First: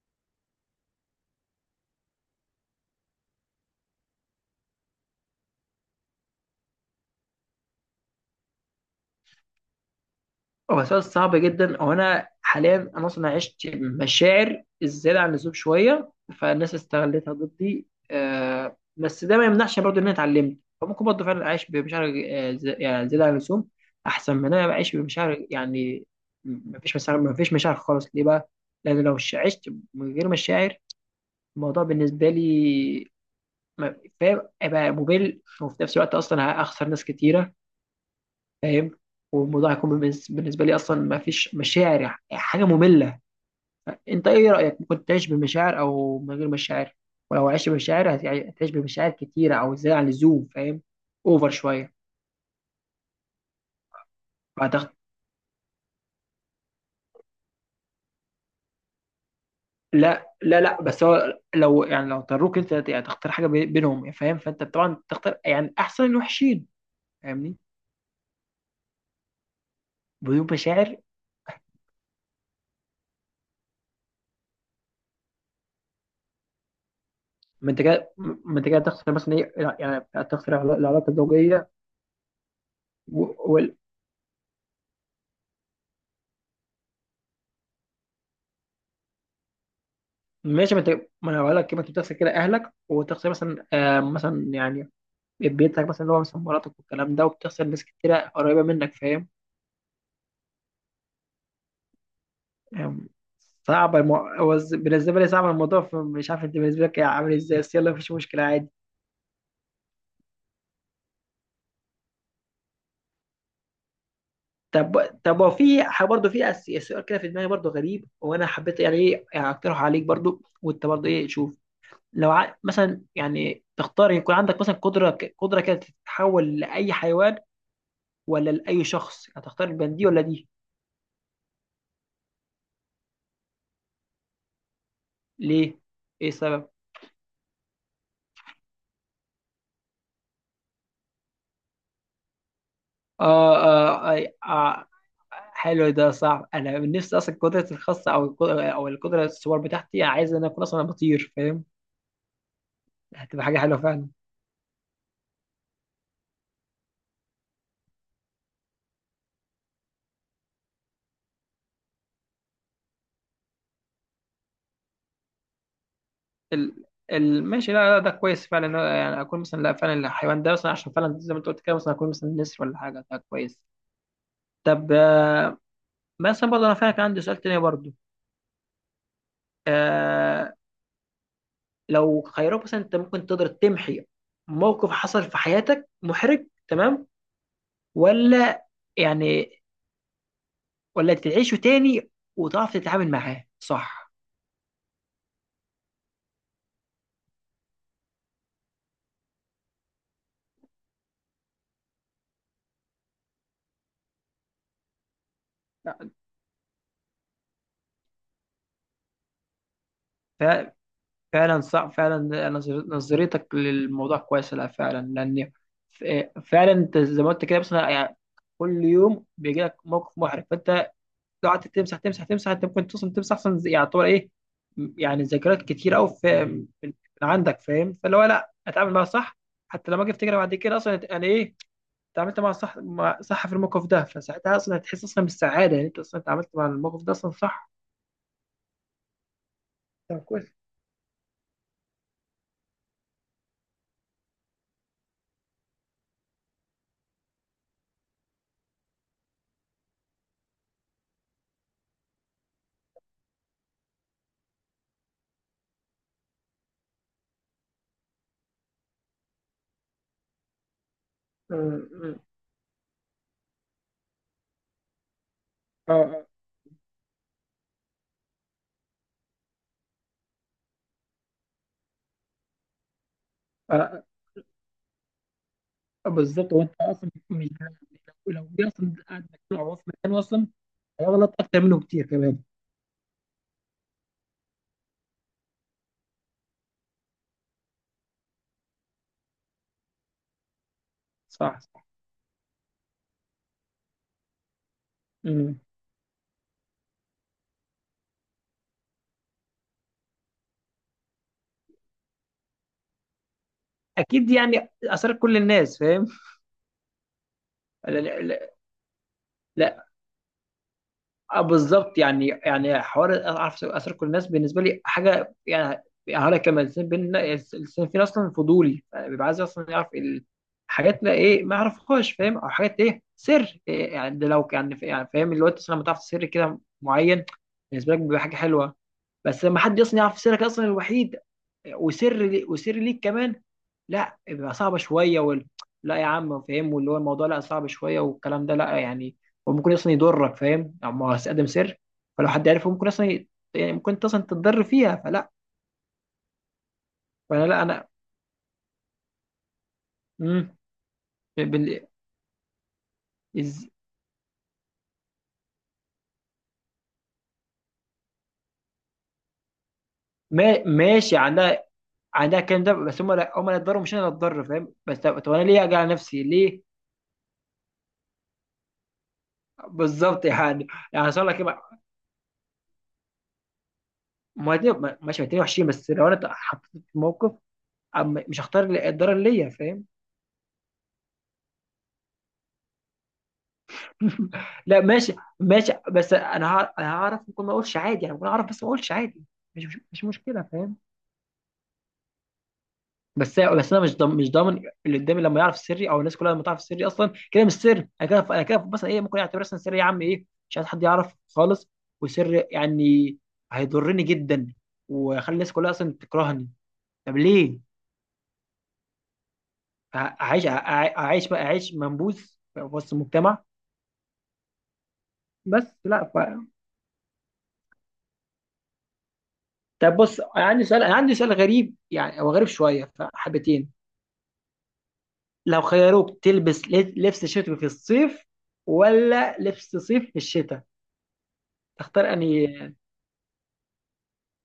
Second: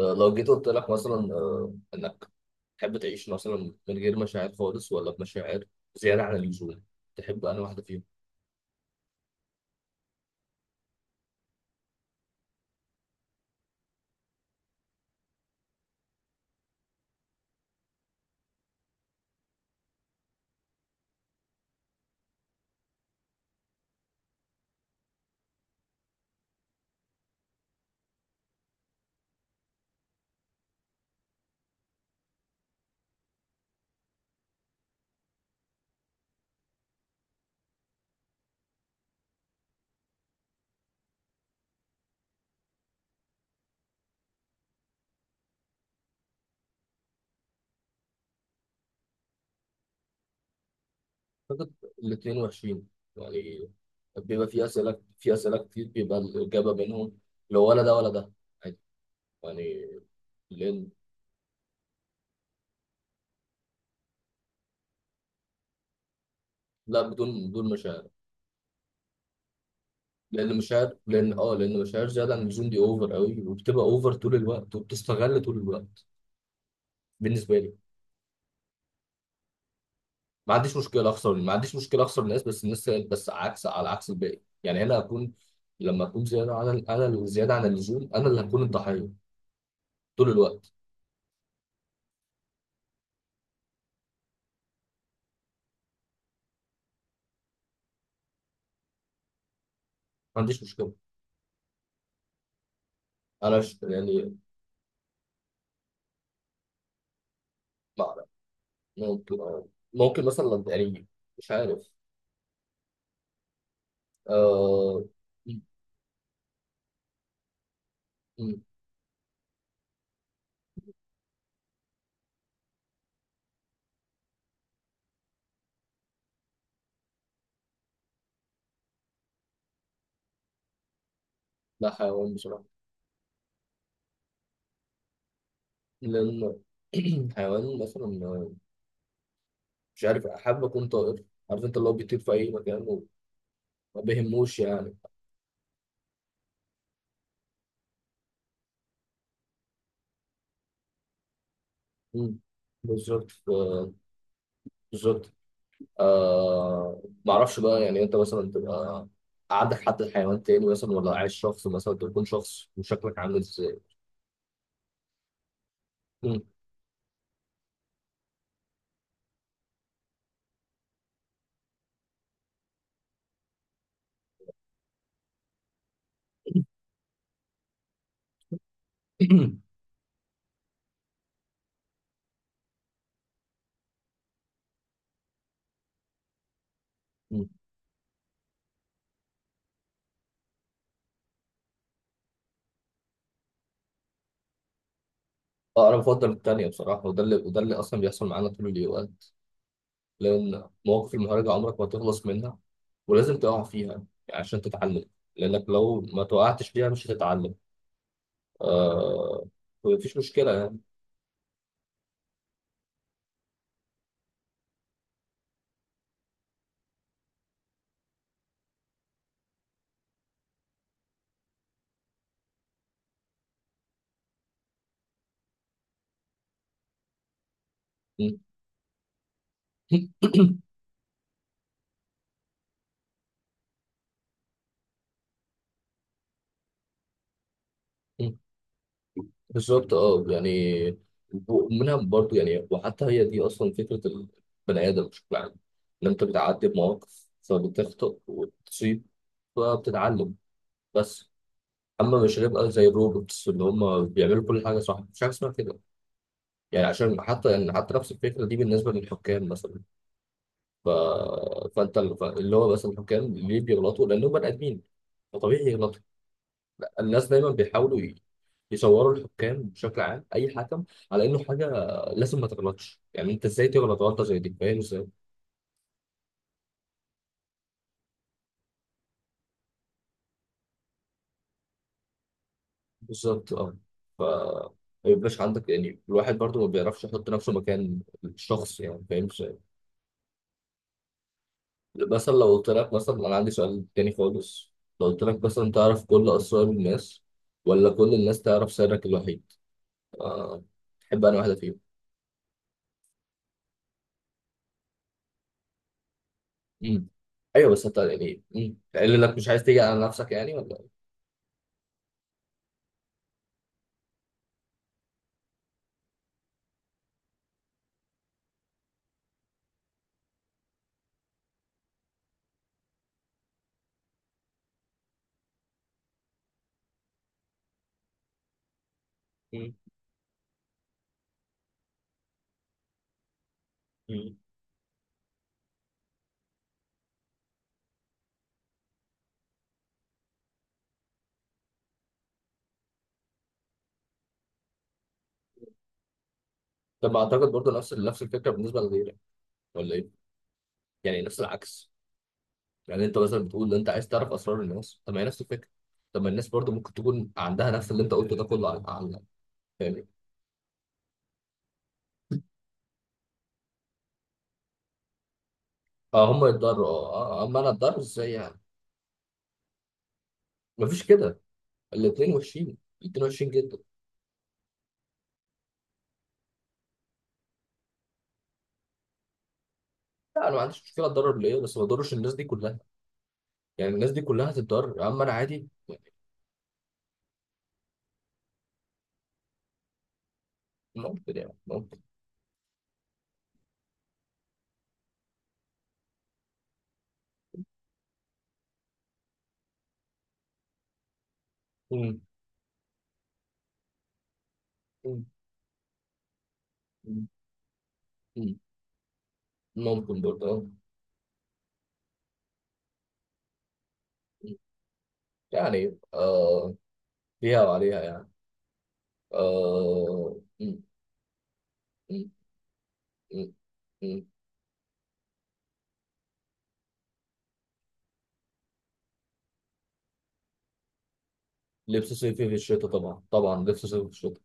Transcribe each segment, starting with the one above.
لو جيت قلت لك مثلا انك تحب تعيش مثلا من غير مشاعر خالص ولا بمشاعر زياده عن اللزوم تحب انا واحده فيهم. هو سؤال صعب جدا. هو انا حاليا انا اصلا عشت مشاعر الزياده عن اللزوم شويه، فالناس استغلتها ضدي. آه، بس ده ما يمنعش برضه ان انا اتعلمت، فممكن برضه فعلا اعيش بمشاعر يعني زياده عن اللزوم، احسن من إن انا بعيش بمشاعر يعني ما فيش مشاعر. ما فيش مشاعر خالص ليه بقى؟ لان لو عشت من غير مشاعر، الموضوع بالنسبه لي فاهم، هيبقى ممل، وفي نفس الوقت اصلا هخسر ناس كتيره، فاهم. والموضوع هيكون بالنسبه لي اصلا ما فيش مشاعر يعني حاجه ممله. انت ايه رايك، ممكن تعيش بمشاعر او من غير مشاعر؟ ولو عشت بمشاعر، هتعيش بمشاعر كتيره او زياده عن اللزوم، فاهم، اوفر اعتقد شويه. الاثنين وحشين، يعني بيبقى في فهتخ... اسئله في اسئله كتير بيبقى الاجابه بينهم، لو ولا ده ولا ده عادي يعني. لا لا، لان بس هو لو يعني لو اضطروك انت يعني تختار حاجه بينهم، فاهم، فانت طبعا تختار يعني احسن الوحشين. لا بدون فاهمني، بدون مشاعر. بدون لان مشاعر مشاعر. لان لان مشاعر زياده عن اللزوم دي اوفر قوي وبتبقى اوفر طول الوقت وبتستغل طول الوقت بالنسبه ما لي. انت كده، ما انت كده تخسر مثلا ايه، يعني ما تخسر عنديش مشكله العلاقه اخسر، ما الزوجيه. عنديش مشكله اخسر الناس، بس الناس بس عكس على عكس الباقي، يعني انا هكون لما اكون زياده عن انا اللي زياده عن اللزوم انا اللي هكون الضحيه طول الوقت. ماشي، ما انت، ما انا بقول لك، ما انت بتغسل كده اهلك، وتغسل مثلا آه مثلا يعني بيتك مثلا اللي هو مثلا مراتك والكلام ده، وبتغسل ناس كتيرة قريبة منك، فاهم. ما عنديش مشكله. آم، انا صعب المو... يعني هو ز- بالنسبة لي صعب الموضوع، فمش عارف انت بالنسبة لك عامل ازاي، بس يلا ما مفيش أعرف. مشكلة عادي. ممكن، ممكن مثلا يعني مش عارف آه... طب هو م- في برضه في سؤال كده في دماغي برضه غريب، وانا م- حبيت يعني ايه يعني اقترح عليك برضه، وانت برضه ايه، شوف. مثلا يعني تختار يكون عندك مثلا قدرة قدرة كده تتحول لأي حيوان، ولا لأي شخص؟ هتختار بين دي ولا دي؟ لا حيوان بصراحه. ليه؟ ايه لان السبب؟ حيوان مثلا مش عارف حابب اكون طائر، عارف انت اللي هو بيطير في اي مكان وما اه، اه, آه، بيهموش آه. يعني. حلو، ده صعب. انا من نفسي اصلا قدرتي الخاصه او او القدره السوبر بتاعتي، عايز ان انا اكون اصلا بطير، فاهم. م. بالظبط هتبقى حاجه حلوه آه، فعلا. بالظبط. آه معرفش بقى، يعني انت مثلا تبقى عندك حد حيوان تاني مثلا، ولا عايش شخص مثلا تكون شخص وشكلك عامل ازاي؟ مم. ال... ماشي، لا ده كويس فعلا، إن أنا يعني اكون مثلا، لا فعلا الحيوان ده مثلا، عشان فعلا زي ما انت قلت كده، مثلا اكون مثلا نسر ولا حاجه، ده كويس. طب آه، مثلا برضه انا فعلا كان عندي سؤال تاني برضه. آه، لو خيروك مثلا، انت ممكن تقدر تمحي موقف حصل في حياتك محرج تمام، مم. ولا يعني ولا تعيشه تاني وتعرف تتعامل معاه صح؟ اه انا بفضل التانية بصراحة، وده اللي وده اللي اصلا بيحصل معانا طول الوقت. لان مواقف المهرجة عمرك ما تخلص منها ولازم تقع فيها عشان تتعلم، لانك لا، لو ما توقعتش فيها مش هتتعلم. آه، مفيش مشكلة ف- يعني. فعلا صح، فعلا نظرتك للموضوع كويسة. لا فعلا، لأن ف- فعلا أنت زي ما أنت كده مثلا يعني كل يوم بيجي لك موقف محرج، فأنت لو قعدت تمسح تمسح، أنت ممكن توصل تمسح أصلا، زي- يعتبر إيه، يعني ذكريات كتير أوي في من عندك، فاهم. فاللي هو لا، أتعامل معاها صح. حتى لما أجي أفتكر بعد كده أصلا أنا إيه، اتعاملت مع صح، مع صح في الموقف ده، فساعتها أصلا هتحس أصلا بالسعادة، يعني أنت أصلا اتعاملت مع الموقف ده أصلا صح. بالظبط طب اه كويس. يعني، ومنها برضو يعني. وحتى هي دي اصلا فكره البني ادم بشكل عام، ان انت بتعدي بمواقف فبتخطئ وتصيب فبتتعلم، بس اما مش هنبقى زي الروبوتس اللي هم بيعملوا كل حاجه صح، مش حاجه اسمها كده يعني. عشان حتى يعني حتى نفس الفكره دي بالنسبه للحكام مثلا، ف... فانت اه اللي هو مثلا الحكام ليه بيغلطوا؟ لانهم بني ادمين، فطبيعي يغلطوا. اه، الناس دايما بيحاولوا يصوروا الحكام بشكل عام، اي حكم، على انه حاجه لازم ما تغلطش. يعني انت ازاي تغلط آه، غلطه زي دي؟ فاهم ازاي؟ آه، بالظبط. هو انت اصلا مش، لو دي اصلا قاعد مجموعه هو في مكان اصلا، هيغلط اكتر منه كتير كمان. بالظبط اه. ف ما يبقاش عندك يعني، الواحد برضو ما بيعرفش يحط نفسه مكان الشخص يعني، فاهم ازاي؟ صح صح. مثلا لو قلت لك مثلا انا عندي سؤال تاني خالص. لو قلت لك مم. مثلا تعرف كل اسرار الناس، ولا كل الناس تعرف سرك الوحيد، أه، تحب انا واحده فيهم؟ اكيد يعني اثرت كل الناس، فاهم. مم. ايوه بس انت لا, يعني، لا, تقول لك مش عايز تيجي لا. على نفسك يعني، ولا آه، بالظبط، يعني يعني حوار اعرف اثر كل الناس بالنسبه لي حاجه يعني، يعني هقول لك كمان، الانسان بينا، الانسان فينا اصلا فضولي، يعني بيبقى عايز اصلا يعرف حاجاتنا ايه ما يعرفهاش، فاهم، او حاجات ايه سر إيه يعني. ده لو كان يعني فاهم اللي هو أنت أصلاً لما تعرف سر كده معين بالنسبه لك بيبقى حاجه حلوه، بس لما حد اصلا يعرف سرك اصلا الوحيد، وسر لي وسر ليك كمان، لا مم. بيبقى صعبه شويه. لا يا عم فاهم، واللي هو الموضوع لا صعب شويه والكلام ده لا يعني، هو ممكن اصلا يضرك، فاهم، اما هتقدم سر فلو حد عرفه ممكن يعني ممكن انت اصلا تتضر فيها، فلا. لما فانا اعتقد لا برضه انا، نفس الفكره بالنسبه لغيرك، ولا ايه؟ امم. يعني نفس بال... العكس. يعني انت مثلا بتقول إز... ان انت عايز تعرف اسرار الناس، طب ما هي نفس الفكره، طب ما الناس برضه ممكن تكون عندها نفس اللي انت قلته ده كله عن عنك يعني. ما... ماشي، عندها، عندها الكلام ده، بس هم لا، هم لا اتضروا، مش انا اللي اتضر، فاهم. بس طب، طب انا ليه اجي على نفسي اه هم ليه؟ يتضروا اه، آه، آه، اما انا اتضرر ازاي يعني؟ بالظبط يعني، مفيش يعني صار لك كده. إيه؟ ما الاثنين وحشين، الاثنين وحشين جدا. ماشي، ما 22 بس لو انا اتحطيت في موقف، أم مش هختار الدار اللي الضرر ليا، فاهم. لا انا ما عنديش مشكله اتضرر ليه، بس ما اضرش الناس دي كلها، يعني الناس دي كلها لا هتتضرر ماشي، اما انا عادي. ماشي. بس انا انا هعرف، ممكن ما اقولش عادي، يعني ممكن اعرف بس ما اقولش عادي. مش مشكله، فاهم. ممكن يعني ممكن. بس انا مش ضامن، مش ضامن اللي قدامي لما يعرف سري، او الناس كلها لما تعرف سري اصلا كده مش سر. انا كده، انا كده مثلا ايه، ممكن اعتبر مثلا سري يا عم ايه، مش عايز حد يعرف خالص. مم. وسر يعني هيضرني جدا مم. وخلي الناس كلها اصلا تكرهني، طب ليه؟ مم. ممكن اعيش برضه آه. اعيش بقى اعيش منبوذ في وسط المجتمع، بس يعني لا. آه، فيها وعليها يعني. طب بص، آه... انا عندي م- سؤال، انا عندي سؤال غريب يعني، م- هو غريب شويه م- فحبتين. م. لو خيروك تلبس لبس شتوي في الصيف، ولا لبس صيف في الشتاء، لبس تختار اني؟ صيفي في الشتاء، طبعا طبعا لبس صيفي في الشتاء.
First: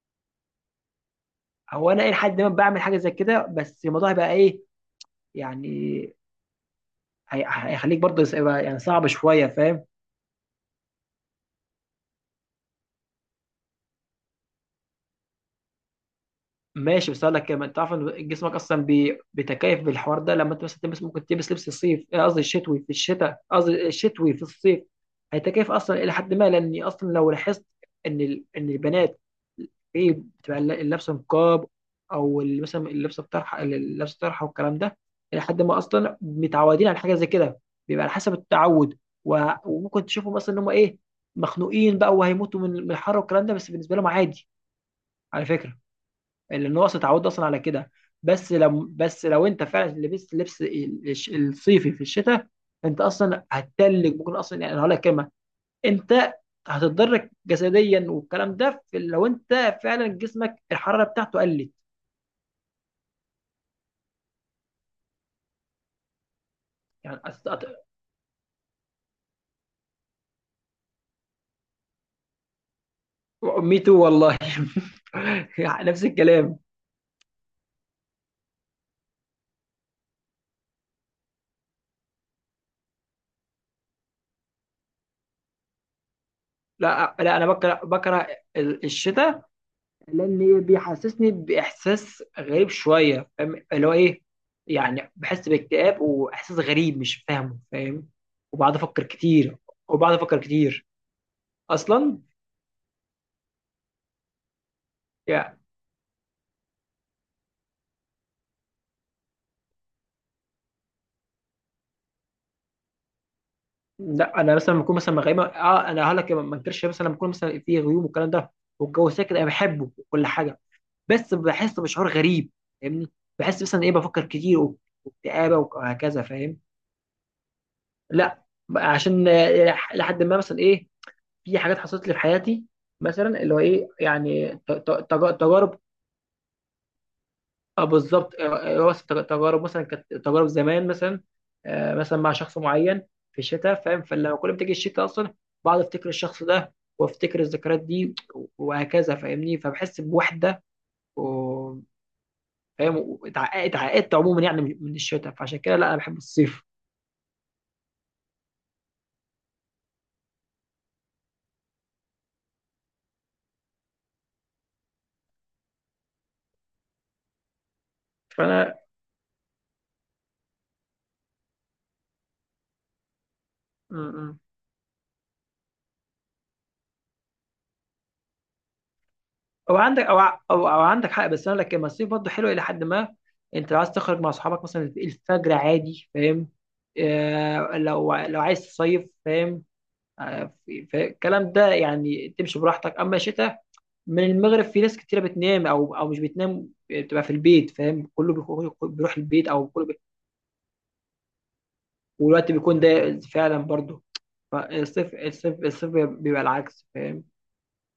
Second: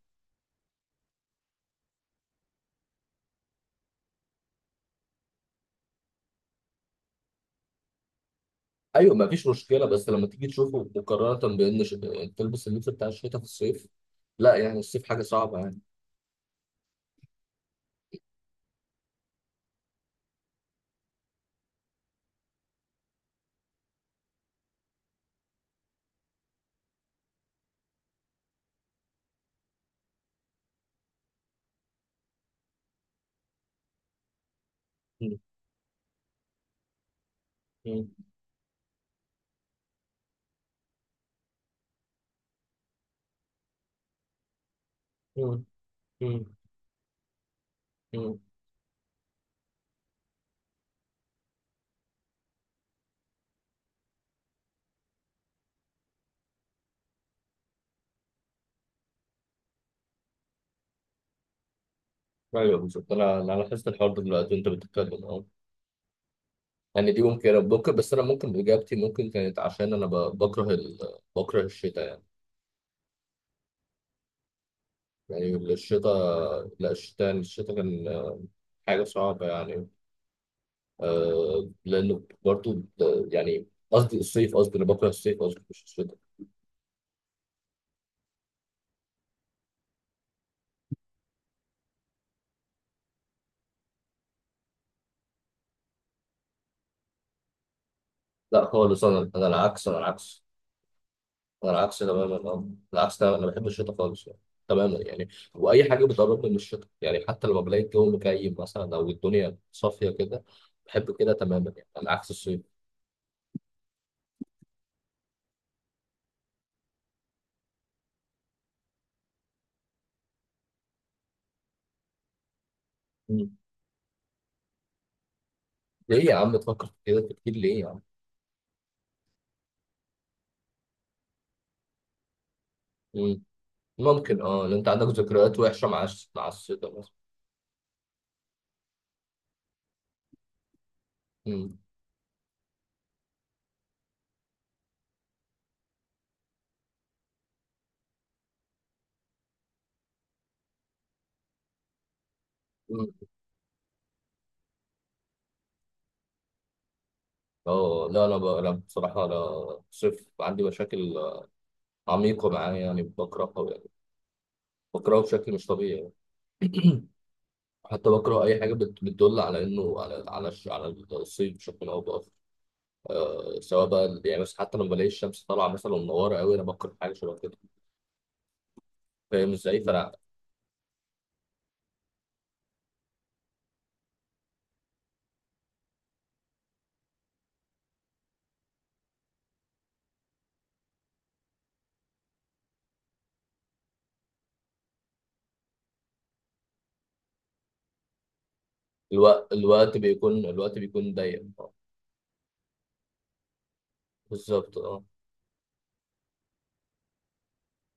هو انا الى حد ما بعمل حاجه زي كده، بس الموضوع هيبقى ايه يعني، هيخليك برضه يبقى يعني صعب ايوه ما فيش شويه، مشكله، فاهم. بس لما تيجي تشوفه مقارنه بان تلبس اللبس بتاع الشتاء في الصيف، لا يعني الصيف حاجه صعبه يعني. ماشي، بس اقول لك كمان، تعرف ان جسمك اصلا بيتكيف بالحوار ده. لما انت مثلا تلبس، ممكن تلبس لبس الصيف، آه، قصدي الشتوي في الشتاء، قصدي الشتوي في الصيف، هيتكيف اصلا الى حد ما. لان اصلا لو لاحظت ان ان البنات ايه، بتبقى اللبسه نقاب، او مثلا اللبسه بطرحه، اللبسه طرحه والكلام ده، م- الى حد ما اصلا متعودين على حاجه زي كده، بيبقى على م- حسب التعود. وممكن تشوفهم مثلا ان هم ايه، مخنوقين بقى وهيموتوا من الحر والكلام ده، بس بالنسبه لهم عادي، على م- فكره. م- لان هو اصلا اتعودنا اصلا على كده. م. بس لو انت فعلا لبست لبس الصيفي في الشتاء، انت اصلا هتتلج، ممكن اصلا يعني هقول لك كلمه، انت هتتضرر جسديا والكلام ده، في لو انت فعلا جسمك الحراره بتاعته قلت. ايوه بالظبط، انا لاحظت الحوار ده دلوقتي وانت بتتكلم اه. يعني يعني دي ممكن ممكن، بس انا ممكن اجابتي ممكن كانت عشان انا بكره بكره الشتاء يعني. ميتو والله. يعني نفس الشتاء، الكلام. لا الشتاء الشتاء كان حاجه صعبه يعني، لانه برضو يعني قصدي الصيف، قصدي انا بكره الصيف، قصدي مش الشتاء. لا لا، انا بكره الشتاء، لان بيحسسني باحساس غريب شويه، فاهم، اللي هو ايه، يعني بحس باكتئاب واحساس غريب مش فاهمه، فاهم. لا وبقعد افكر خالص، انا كتير، العكس، انا وبقعد افكر العكس، كتير انا العكس اصلا تماما، اه العكس تماما، انا بحب الشتاء خالص يعني. تماما يعني. يعني. واي حاجه بتقربني من الشتاء يعني، حتى لما بلاقي الجو مكيف مثلا او الدنيا صافيه كده بحب كده تماما يعني، على عكس الصيف. لا انا مثلا لما بكون مثلا غايمه، اه انا هقول لك ما انكرش، مثلا لما بكون مثلا في غيوم والكلام ده والجو ساكت، انا بحبه وكل حاجه، بس بحس بشعور غريب، فاهمني، مم. بحس مثلا ايه بفكر كتير واكتئابه وهكذا، ليه يا عم فاهم. تفكر في كده كتير؟ ليه يا عم؟ لا، عشان آه، لحد ما مثلا ايه، في حاجات حصلت لي في حياتي، مثلا مم. اللي هو ايه ممكن يعني اه، لان انت عندك ذكريات تجارب. وحشه مع مع الشتاء مثلا. آه، بالظبط، آه، آه، بس تجارب مثلا، كانت تجارب زمان مثلا، مم. آه، مثلا مع شخص معين في الشتاء، فاهم، فلما كل ما تيجي الشتاء اصلا، بقعد افتكر الشخص ده وافتكر الذكريات دي وهكذا، فاهمني، فبحس بوحده. و- فاهم، مم. اتعقدت عموما يعني من الشتاء، فعشان كده لا انا بحب الصيف. اه لا، انا أنا بصراحه انا صيف عندي مشاكل عميقة معايا، يعني بقرأ قوي يعني، بقرأه بشكل مش طبيعي يعني. حتى بقرأ أي حاجة فانا بتدل على إنه على على على الصيف بشكل أو بآخر. آه سواء بقى م. يعني، بس حتى لما بلاقي الشمس طالعة مثلا منورة قوي أنا بقرأ حاجة شبه كده. فاهم او إزاي؟ عندك، فأنا او ع- او او عندك حق، بس انا لك لما الصيف برضه حلو الى حد ما. انت لو عايز تخرج مع اصحابك مثلا الفجر عادي، فاهم، آه، لو لو عايز تصيف، فاهم، آه الكلام ده يعني، تمشي براحتك، اما الشتاء من المغرب في ناس كتيره بتنام، او مش بتنام بتبقى في البيت، فاهم، كله بيروح البيت، الوقت او الوقت بيكون، الوقت بيكون ضيق، آه، والوقت بيكون ده فعلا برضه. بالظبط اه. فالصيف، الصيف بيبقى العكس، فاهم.